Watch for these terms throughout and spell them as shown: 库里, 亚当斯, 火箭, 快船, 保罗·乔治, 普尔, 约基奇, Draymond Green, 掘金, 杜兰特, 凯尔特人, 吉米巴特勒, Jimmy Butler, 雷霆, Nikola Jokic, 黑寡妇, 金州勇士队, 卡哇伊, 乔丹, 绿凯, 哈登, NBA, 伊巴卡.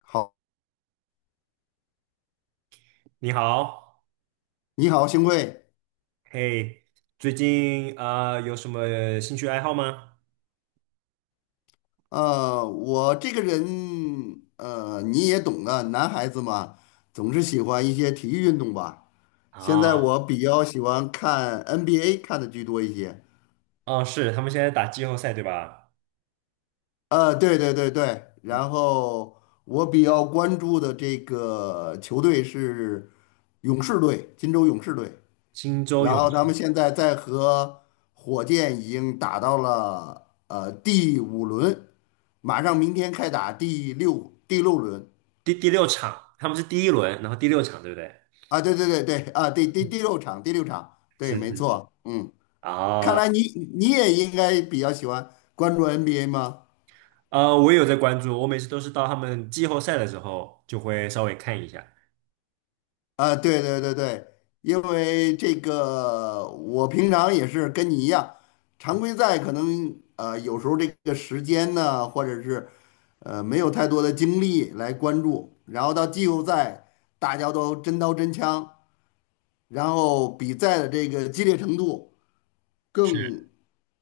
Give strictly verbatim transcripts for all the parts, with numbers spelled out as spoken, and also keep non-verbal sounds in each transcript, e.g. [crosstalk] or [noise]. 好，你好，你好，幸会。嘿，最近啊、有什么兴趣爱好吗？呃，我这个人，呃，你也懂的，男孩子嘛，总是喜欢一些体育运动吧。现在啊，我比较喜欢看 N B A，看的居多一些。哦，是，他们现在打季后赛对吧？呃，对对对对，嗯，然后我比较关注的这个球队是勇士队，金州勇士队。金州然勇后咱们士。现在在和火箭已经打到了呃第五轮，马上明天开打第六第六轮第第六场，他们是第一轮，然后第六场对不对？啊，对对对对啊，第第第六场第六场，对，是没是是。错，嗯，看啊，来你你也应该比较喜欢关注 N B A 吗？呃，我也有在关注，我每次都是到他们季后赛的时候就会稍微看一下。啊，对对对对，因为这个我平常也是跟你一样，常规赛可能呃有时候这个时间呢，或者是呃没有太多的精力来关注，然后到季后赛大家都真刀真枪，然后比赛的这个激烈程度是。更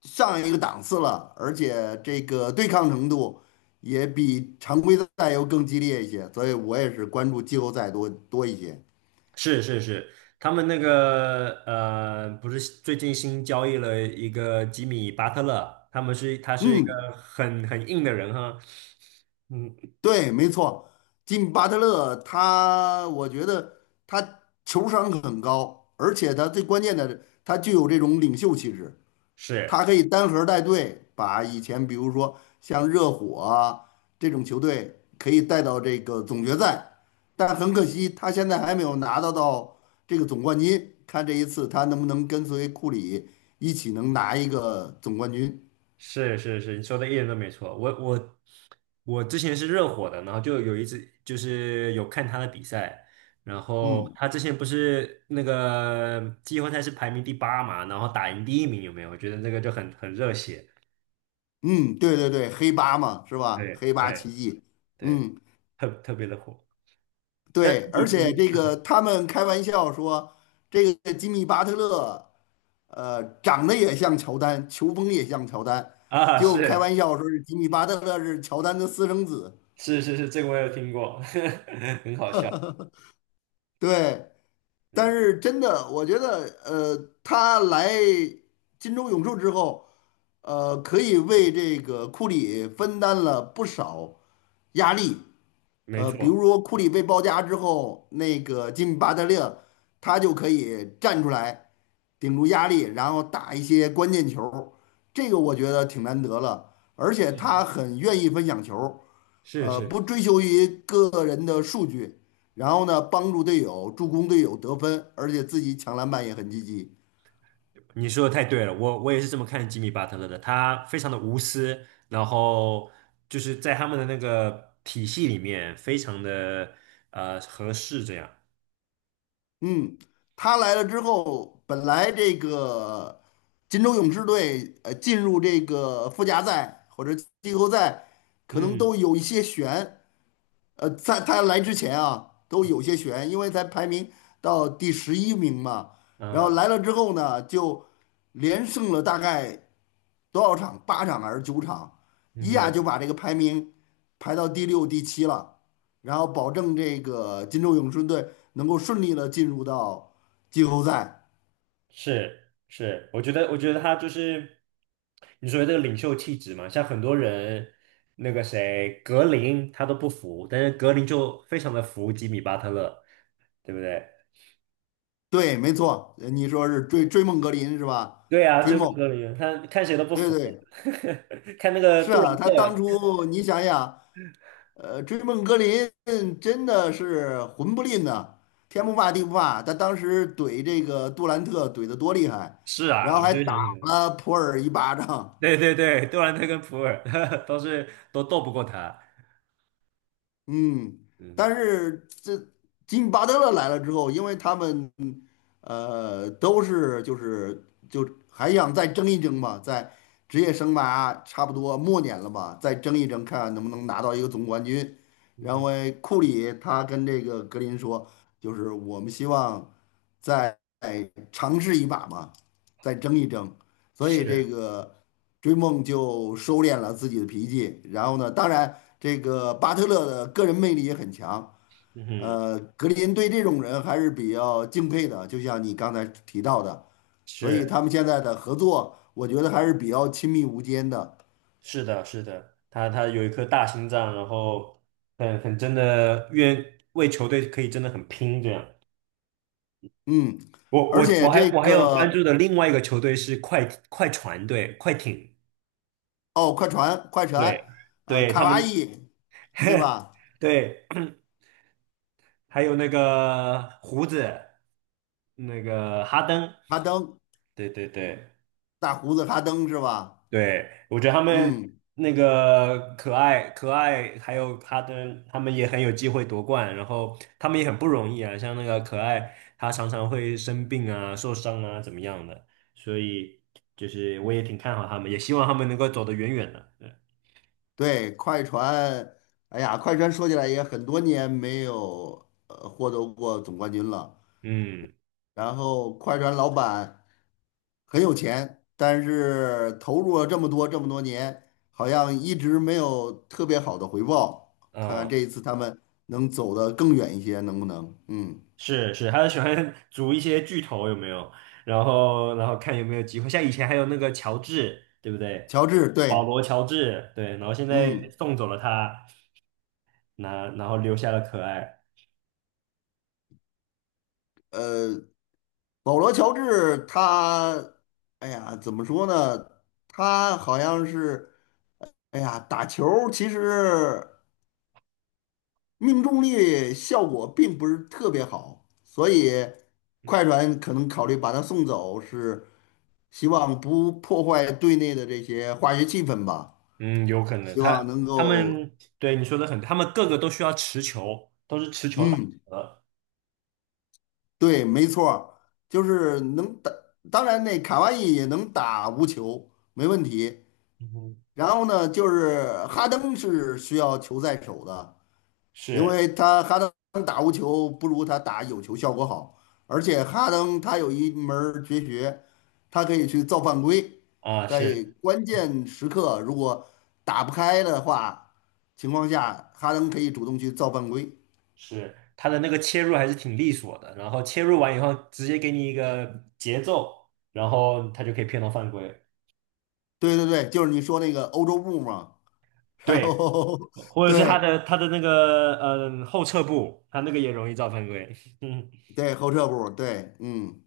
上一个档次了，而且这个对抗程度也比常规赛又更激烈一些，所以我也是关注季后赛多多一些。是是是，他们那个呃，不是最近新交易了一个吉米巴特勒，他们是他是一个嗯。很很硬的人哈，嗯，对，没错，金巴特勒他，我觉得他球商很高，而且他最关键的，他具有这种领袖气质，他是可以单核带队，把以前比如说像热火啊这种球队可以带到这个总决赛，但很可惜他现在还没有拿到到这个总冠军，看这一次他能不能跟随库里一起能拿一个总冠军。是是是，你说的一点都没错。我我我之前是热火的，然后就有一次就是有看他的比赛，然后嗯他之前不是那个季后赛是排名第八嘛，然后打赢第一名有没有？我觉得那个就很很热血，嗯，对对对，黑八嘛，是吧？对黑八奇对迹。对，嗯。特特别的火。那对，你而且你这个他们开玩笑说，这个吉米巴特勒，呃，长得也像乔丹，球风也像乔丹，啊，就开是玩笑说是吉米巴特勒是乔丹的私生子。是是是，这个我有听过，[laughs] 很好笑。对，但嗯，是真的，我觉得，呃，他来金州勇士之后，呃，可以为这个库里分担了不少压力。没呃，比如错，说库里被包夹之后，那个吉米巴特勒他就可以站出来。顶住压力，然后打一些关键球，这个我觉得挺难得了。而且他很愿意分享球，是呃，不是，追求于个人的数据，然后呢，帮助队友助攻队友得分，而且自己抢篮板也很积极。你说的太对了，我我也是这么看吉米巴特勒的，他非常的无私，然后就是在他们的那个体系里面非常的呃合适，这样。嗯，他来了之后，本来这个金州勇士队呃进入这个附加赛或者季后赛，可能嗯都有一些悬。呃，在他来之前啊，都有些悬，因为才排名到第十一名嘛。然后嗯来了之后呢，就连胜了大概多少场？八场还是九场？嗯一下就哼，把这个排名排到第六、第七了。然后保证这个金州勇顺队能够顺利的进入到季后赛。是是，我觉得，我觉得他就是你说的这个领袖气质嘛，像很多人，那个谁，格林他都不服，但是格林就非常的服吉米巴特勒，对不对？对，没错，呃你说是追追梦格林是吧？对啊，追追梦梦，格林，他看谁都不对服，对，[laughs] 看那个是杜啊，兰他当特，初你想想。呃，追梦格林真的是魂不吝呐、天不嗯，怕地不怕。他当时怼这个杜兰特怼得多厉害，是然啊，后我还觉打是了普尔一巴掌，对对对，杜兰特跟普尔 [laughs] 都是都斗不过他，嗯，但嗯，是这金巴德勒来了之后，因为他们呃都是就是就还想再争一争嘛，在职业生涯差不多末年了吧，再争一争，看看能不能拿到一个总冠军。嗯然后哼，诶库里他跟这个格林说，就是我们希望再尝试一把嘛，再争一争。所以这是，个。追梦就收敛了自己的脾气，然后呢，当然这个巴特勒的个人魅力也很强，嗯哼，呃，格林对这种人还是比较敬佩的，就像你刚才提到的，所以他是。们现在的合作，我觉得还是比较亲密无间的，是的，是的，他他有一颗大心脏，然后很很真的愿为球队可以真的很拼这样。嗯，我而我且我还这我还有关个注的另外一个球队是快快船队，快艇，哦，快船，快船，对呃，对，卡他哇们 伊，对 [laughs] 吧？对，[clears throat] 还有那个胡子，那个哈登，哈登，对对对。大胡子哈登是吧？对，我觉得他们嗯。那个可爱可爱，还有哈登，他们也很有机会夺冠，然后他们也很不容易啊。像那个可爱，他常常会生病啊、受伤啊，怎么样的，所以就是我也挺看好他们，也希望他们能够走得远远的。对，对，快船，哎呀，快船说起来也很多年没有呃获得过总冠军了。嗯然后快船老板很有钱，但是投入了这么多这么多年，好像一直没有特别好的回报。看看嗯，这一次他们能走得更远一些，能不能？嗯，是是，他喜欢 [laughs] 组一些巨头有没有？然后然后看有没有机会，像以前还有那个乔治，对不对？乔治，保对，罗·乔治，对，然后现在嗯，送走了他，那然后留下了可爱。呃，保罗·乔治他，哎呀，怎么说呢？他好像是。哎呀，打球儿其实命中率效果并不是特别好，所以快船可能考虑把他送走，是希望不破坏队内的这些化学气氛吧，嗯，有可能希望他能他够，们对你说的很，他们个个都需要持球，都是持球打嗯，的。对，没错儿，就是能打，当然那卡哇伊也能打无球，没问题。嗯，然后呢，就是哈登是需要球在手的。因是为他哈登打无球不如他打有球效果好，而且哈登他有一门儿绝学，他可以去造犯规，啊，是在关键时刻如果打不开的话情况下，哈登可以主动去造犯规。是，他的那个切入还是挺利索的，然后切入完以后直接给你一个节奏，然后他就可以骗到犯规。对对对，就是你说那个欧洲步嘛，然对，后 [laughs] 或者是他对的他的那个嗯后撤步，他那个也容易造犯规。[laughs] 嗯，对后撤步，对，嗯。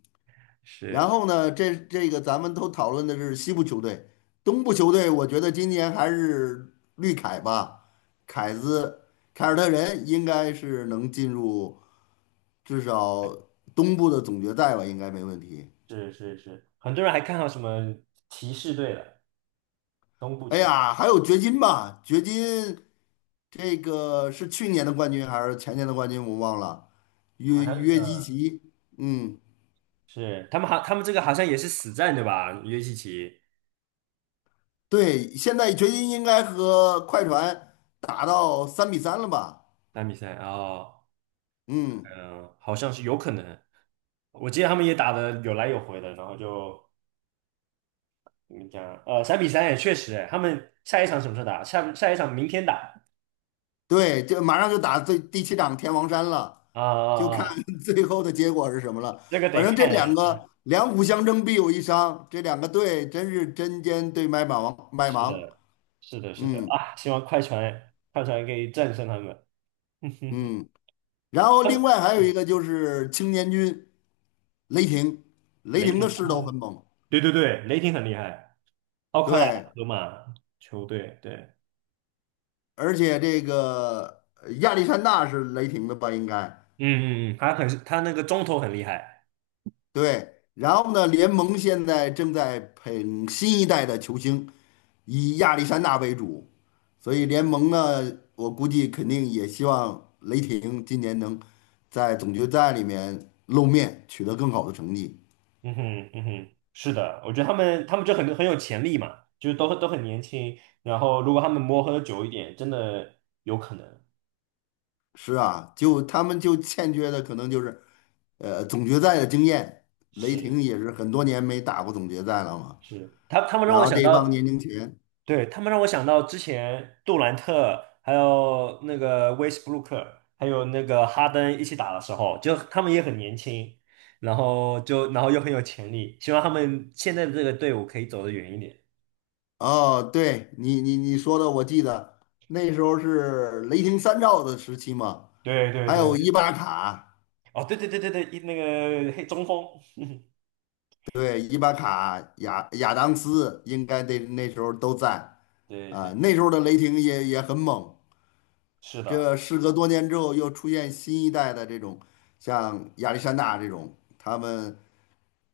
然是后呢，这这个咱们都讨论的是西部球队，东部球队，我觉得今年还是绿凯吧，凯子凯尔特人应该是能进入至少东部的总决赛吧，应该没问题。是是是，很多人还看到什么骑士队的东部哎骑，呀，还有掘金吧，掘金这个是去年的冠军还是前年的冠军，我忘了。好约像约基呃。奇，嗯，是，他们好，他们这个好像也是死战对吧？约基奇对，现在掘金应该和快船打到三比三了吧？打比赛哦，嗯。嗯、好像是有可能。我记得他们也打的有来有回的，然后就怎么讲？呃，三比三也确实哎，他们下一场什么时候打？下下一场明天打。对，就马上就打最第七场天王山了，啊就啊看 啊！[laughs] 最后的结果是什么了。这个反得正这看，两嗯，个两虎相争必有一伤，这两个队真是针尖对麦芒麦是芒。的，是的，是的嗯啊！希望快船快船可以战胜他们。[laughs] 嗯，然后他另们外还有一嗯个就是青年军雷霆，雷雷霆霆的势头哦，很猛，对对对，雷霆很厉害，奥克拉对，荷马球队对。而且这个呃亚历山大是雷霆的吧？应该嗯嗯嗯，他很他那个中投很厉害，对。然后呢，联盟现在正在捧新一代的球星，以亚历山大为主。所以联盟呢，我估计肯定也希望雷霆今年能在总决赛里面露面，取得更好的成绩。嗯哼嗯哼，是的，我觉得他们他们就很很有潜力嘛，就是都都很年轻，然后如果他们磨合的久一点，真的有可能。是啊，就他们就欠缺的可能就是，呃，总决赛的经验。雷霆是也是很多年没打过总决赛了嘛。是，他他们让然我后想这帮到，年轻人，对，他们让我想到之前杜兰特还有那个威斯布鲁克还有那个哈登一起打的时候，就他们也很年轻，然后就然后又很有潜力，希望他们现在的这个队伍可以走得远一点。哦，对你你你说的，我记得那时候是雷霆三兆的时期嘛，对对还有伊对，巴卡。哦，对对对对对，一那个黑中锋，对，伊巴卡、亚亚当斯应该那那时候都在，对啊、对，那时候的雷霆也也很猛。是的，这事隔多年之后，又出现新一代的这种，像亚历山大这种，他们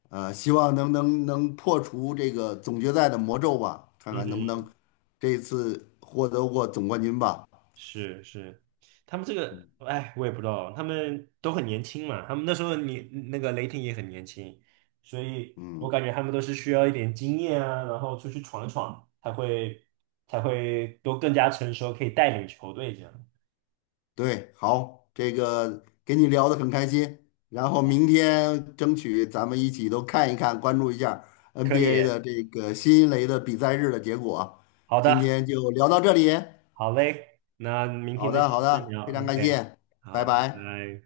呃希望能能能破除这个总决赛的魔咒吧，看嗯看能不能哼，这一次获得过总冠军吧。是是，他们这个，哎，我也不知道，他们都很年轻嘛，他们那时候你那个雷霆也很年轻，所以我嗯。感觉他们都是需要一点经验啊，然后出去闯一闯，才会才会都更加成熟，可以带领球队这样。对，好，这个跟你聊得很开心，然后明天争取咱们一起都看一看，关注一下 可以，N B A 的这个新一轮的比赛日的结果。好今的，天就聊到这里，好嘞，那明好天再继的，好续的，聊非常感，OK，谢，拜好，拜拜。拜。